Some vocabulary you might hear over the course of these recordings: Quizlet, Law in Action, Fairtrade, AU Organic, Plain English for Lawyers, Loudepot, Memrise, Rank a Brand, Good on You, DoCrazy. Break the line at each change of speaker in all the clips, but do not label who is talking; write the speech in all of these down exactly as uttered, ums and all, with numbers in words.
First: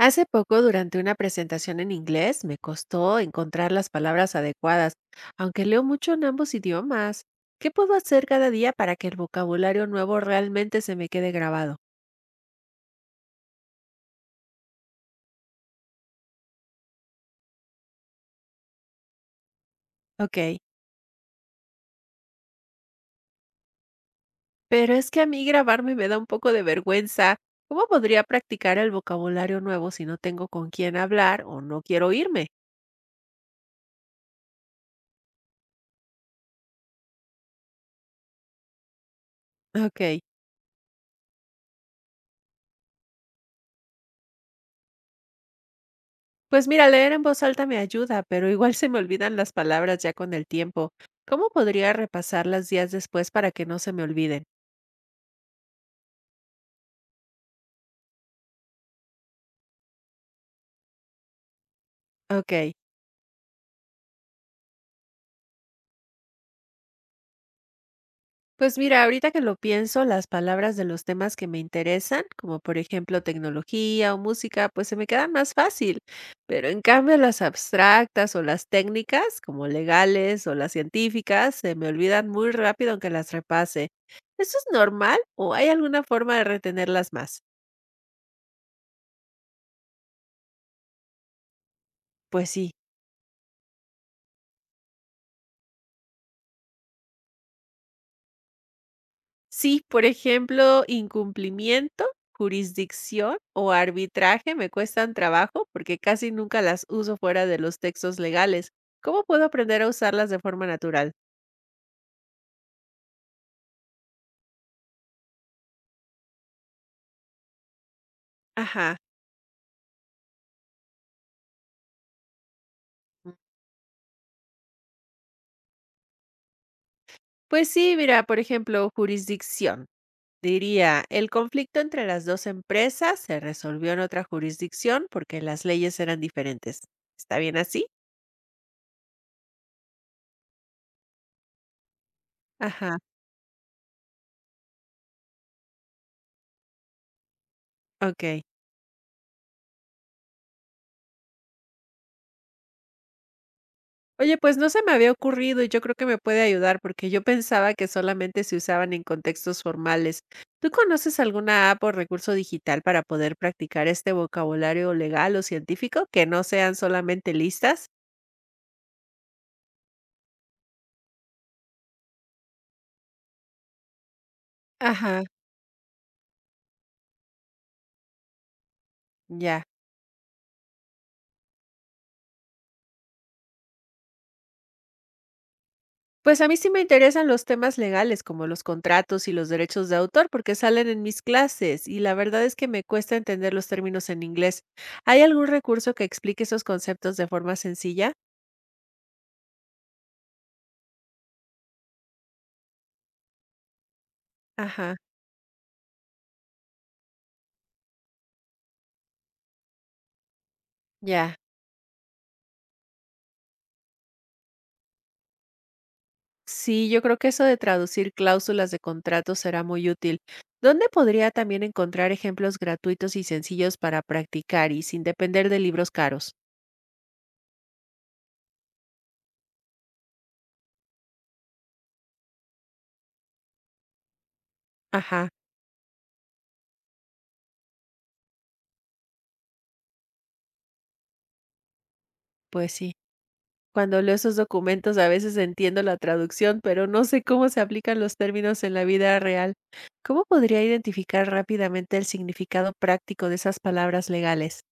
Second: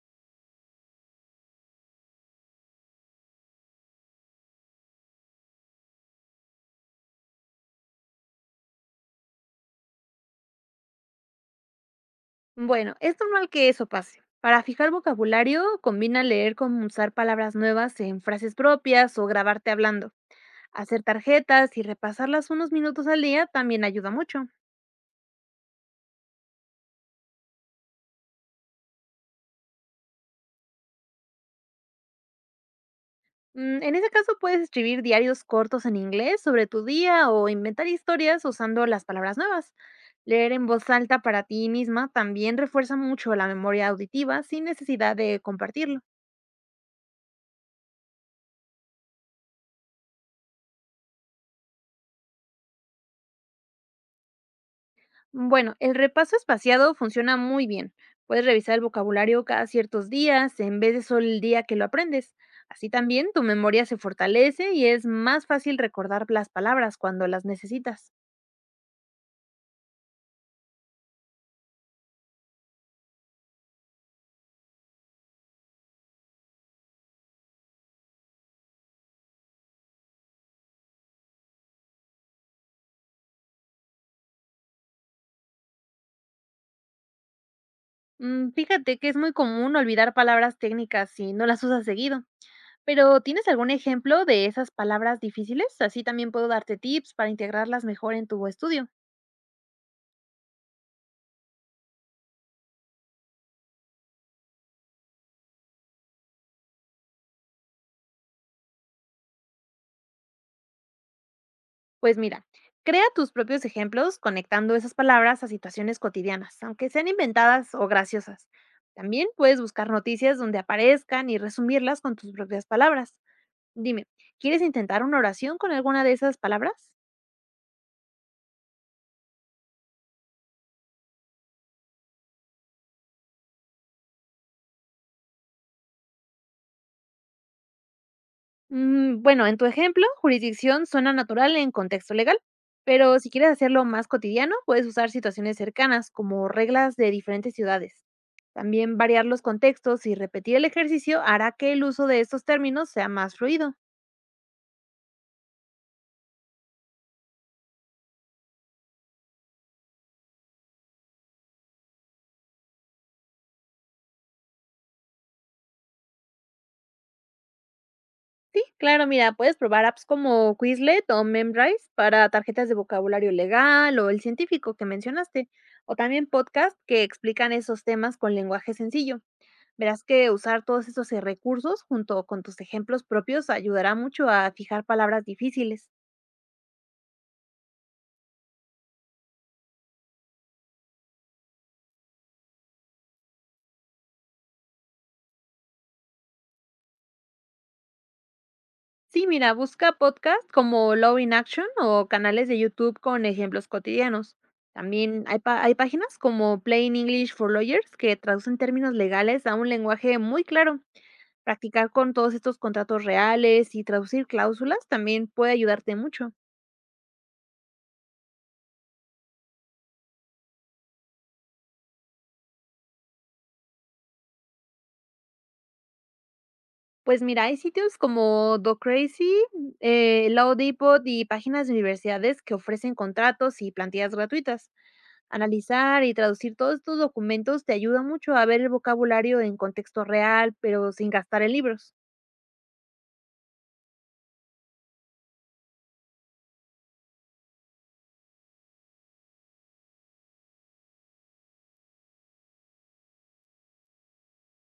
Hace poco, durante una presentación en inglés, me costó encontrar las palabras adecuadas, aunque leo mucho en ambos idiomas. ¿Qué puedo hacer cada día para que el vocabulario nuevo realmente se me quede grabado?
Bueno, es normal que eso pase. Para fijar vocabulario, combina leer con usar palabras nuevas en frases propias o grabarte hablando.
Ok,
Hacer tarjetas y repasarlas unos minutos al día también ayuda mucho.
pero es que a mí grabarme me da un poco de vergüenza. ¿Cómo podría practicar el vocabulario nuevo si no tengo con quién hablar o no quiero irme?
Mm, en ese caso puedes escribir diarios cortos en inglés sobre tu día o inventar historias usando las palabras nuevas.
Ok,
Leer en voz alta para ti misma también refuerza mucho la memoria auditiva sin necesidad de compartirlo.
pues mira, leer en voz alta me ayuda, pero igual se me olvidan las palabras ya con el tiempo. ¿Cómo podría repasarlas días después para que no se me olviden?
Bueno, el repaso espaciado funciona muy bien. Puedes revisar el vocabulario cada ciertos días en vez de solo el día que lo aprendes.
Okey.
Así también tu memoria se fortalece y es más fácil recordar las palabras cuando las necesitas.
Pues mira, ahorita que lo pienso, las palabras de los temas que me interesan, como por ejemplo tecnología o música, pues se me quedan más fácil, pero en cambio las abstractas o las técnicas, como legales o las científicas, se me olvidan muy rápido aunque las repase. ¿Eso es normal o hay alguna forma de retenerlas más?
Mm, fíjate que es muy común olvidar palabras técnicas si no las usas seguido.
Pues sí.
Pero ¿tienes algún ejemplo de esas palabras difíciles? Así también puedo darte tips para integrarlas mejor en tu estudio.
Sí, por ejemplo, incumplimiento, jurisdicción o arbitraje me cuestan trabajo porque casi nunca las uso fuera de los textos legales. ¿Cómo puedo aprender a usarlas de forma natural?
Pues mira, crea tus propios ejemplos conectando esas palabras a situaciones cotidianas, aunque sean inventadas o graciosas.
Ajá.
También puedes buscar noticias donde aparezcan y resumirlas con tus propias palabras. Dime, ¿quieres intentar una oración con alguna de esas palabras?
Pues sí, mira, por ejemplo, jurisdicción. Diría, el conflicto entre las dos empresas se resolvió en otra jurisdicción porque las leyes eran diferentes. ¿Está bien así?
Mm, bueno, en tu ejemplo, jurisdicción suena natural en contexto legal,
Ajá,
pero si quieres hacerlo más cotidiano, puedes usar situaciones cercanas como reglas de diferentes ciudades.
ok.
También variar los contextos y repetir el ejercicio hará que el uso de estos términos sea más fluido.
Oye, pues no se me había ocurrido y yo creo que me puede ayudar porque yo pensaba que solamente se usaban en contextos formales. ¿Tú conoces alguna app o recurso digital para poder practicar este vocabulario legal o científico que no sean solamente listas?
Sí, claro, mira, puedes probar apps como Quizlet o Memrise para tarjetas de vocabulario legal o el científico que
Ajá.
mencionaste, o también podcasts que explican esos temas con lenguaje sencillo.
Ya.
Verás que usar todos estos eh, recursos junto con tus ejemplos propios ayudará mucho a fijar palabras difíciles.
Pues a mí sí me interesan los temas legales como los contratos y los derechos de autor porque salen en mis clases y la verdad es que me cuesta entender los términos en inglés. ¿Hay algún recurso que explique esos conceptos de forma sencilla?
Sí, mira, busca podcasts como Law in Action o canales de YouTube con ejemplos cotidianos.
Ajá.
También hay, pa- hay páginas como Plain English for Lawyers que traducen términos legales a un lenguaje muy claro.
Ya.
Practicar con todos estos contratos reales y traducir cláusulas también puede ayudarte mucho.
Sí, yo creo que eso de traducir cláusulas de contrato será muy útil. ¿Dónde podría también encontrar ejemplos gratuitos y sencillos para practicar y sin depender de libros caros?
Pues mira, hay sitios como DoCrazy, eh, Loudepot y páginas de universidades que ofrecen contratos y plantillas gratuitas.
Ajá,
Analizar y traducir todos estos documentos te ayuda mucho a ver el vocabulario en contexto real, pero sin gastar en libros.
pues sí. Cuando leo esos documentos a veces entiendo la traducción, pero no sé cómo se aplican los términos en la vida real. ¿Cómo podría identificar rápidamente el significado práctico de esas palabras legales?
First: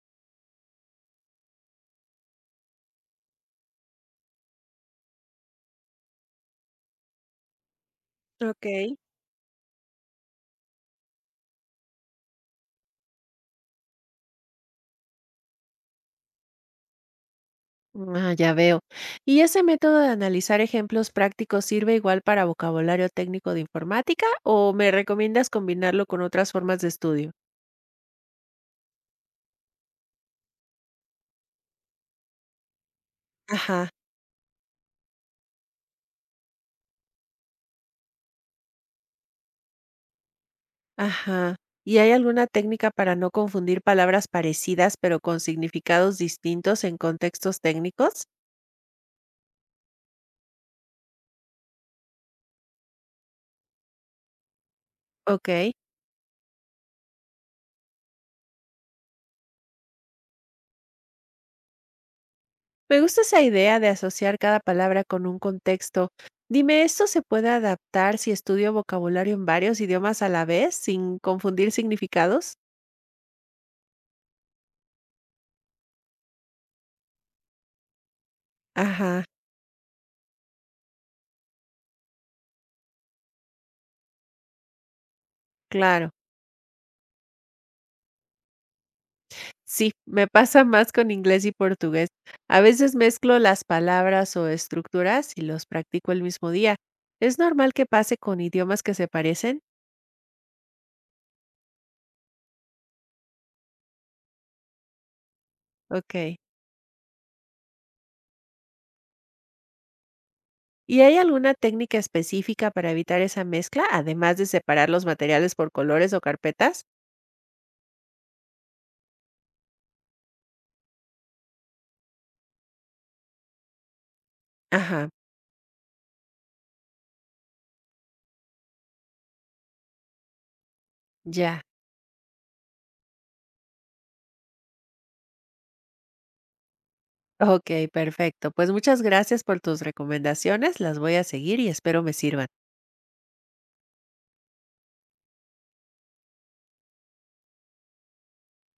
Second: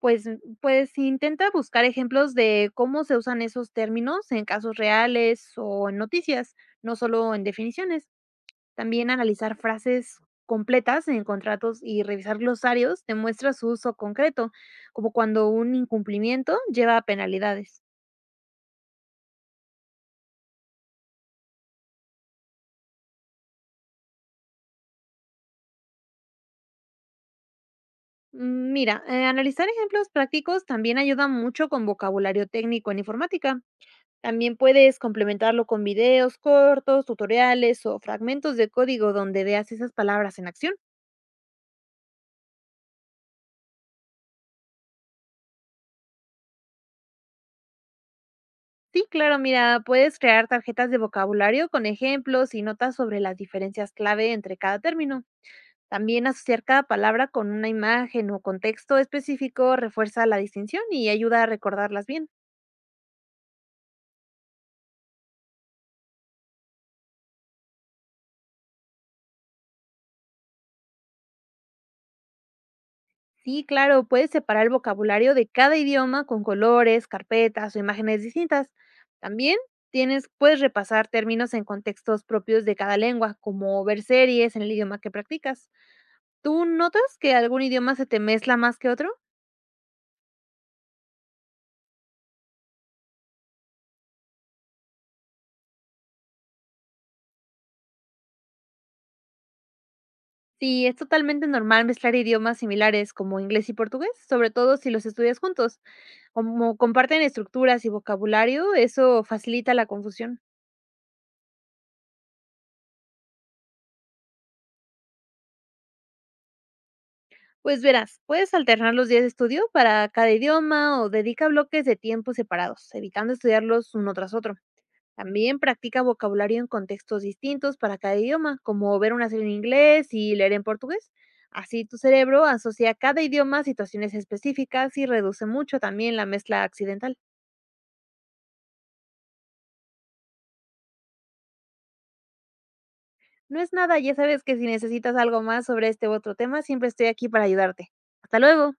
Pues, mm, pues intenta buscar ejemplos de cómo se usan esos términos en casos reales o en noticias, no solo en definiciones.
Ok.
También analizar frases completas en contratos y revisar glosarios demuestra su uso concreto, como cuando un incumplimiento lleva a penalidades.
Ah, ya veo. ¿Y ese método de analizar ejemplos prácticos sirve igual para vocabulario técnico de informática o me recomiendas combinarlo con otras formas de estudio?
Mm, mira, eh, analizar ejemplos prácticos también ayuda mucho con vocabulario técnico en informática.
Ajá.
También puedes complementarlo con videos cortos, tutoriales o fragmentos de código donde veas esas palabras en acción.
Ajá. ¿Y hay alguna técnica para no confundir palabras parecidas pero con significados distintos en contextos técnicos?
Sí, claro, mira, puedes crear tarjetas de vocabulario con ejemplos y notas sobre las diferencias clave entre cada término.
Ok.
También asociar cada palabra con una imagen o contexto específico refuerza la distinción y ayuda a recordarlas bien.
Me gusta esa idea de asociar cada palabra con un contexto. Dime, ¿esto se puede adaptar si estudio vocabulario en varios idiomas a la vez sin confundir significados?
Sí, claro, puedes separar el vocabulario de cada idioma con colores, carpetas o imágenes distintas.
Ajá,
También tienes, puedes repasar términos en contextos propios de cada lengua, como ver series en el idioma que practicas.
claro.
¿Tú notas que algún idioma se te mezcla más que otro?
Sí, me pasa más con inglés y portugués. A veces mezclo las palabras o estructuras y los practico el mismo día. ¿Es normal que pase con idiomas que se parecen?
Sí, es totalmente normal mezclar idiomas similares como inglés y portugués, sobre todo si los estudias juntos.
Ok.
Como comparten estructuras y vocabulario, eso facilita la confusión.
¿Y hay alguna técnica específica para evitar esa mezcla, además de separar los materiales por colores o carpetas?
Pues verás, puedes alternar los días de estudio para cada idioma o dedica bloques de tiempo separados, evitando estudiarlos uno tras otro.
Ajá,
También practica vocabulario en contextos distintos para cada idioma, como ver una serie en inglés y leer en portugués.
ya.
Así tu cerebro asocia cada idioma a situaciones específicas y reduce mucho también la mezcla accidental.
Ok, perfecto. Pues muchas gracias por tus recomendaciones. Las voy a seguir y espero me sirvan.
No es nada, ya sabes que si necesitas algo más sobre este u otro tema, siempre estoy aquí para ayudarte. Hasta luego.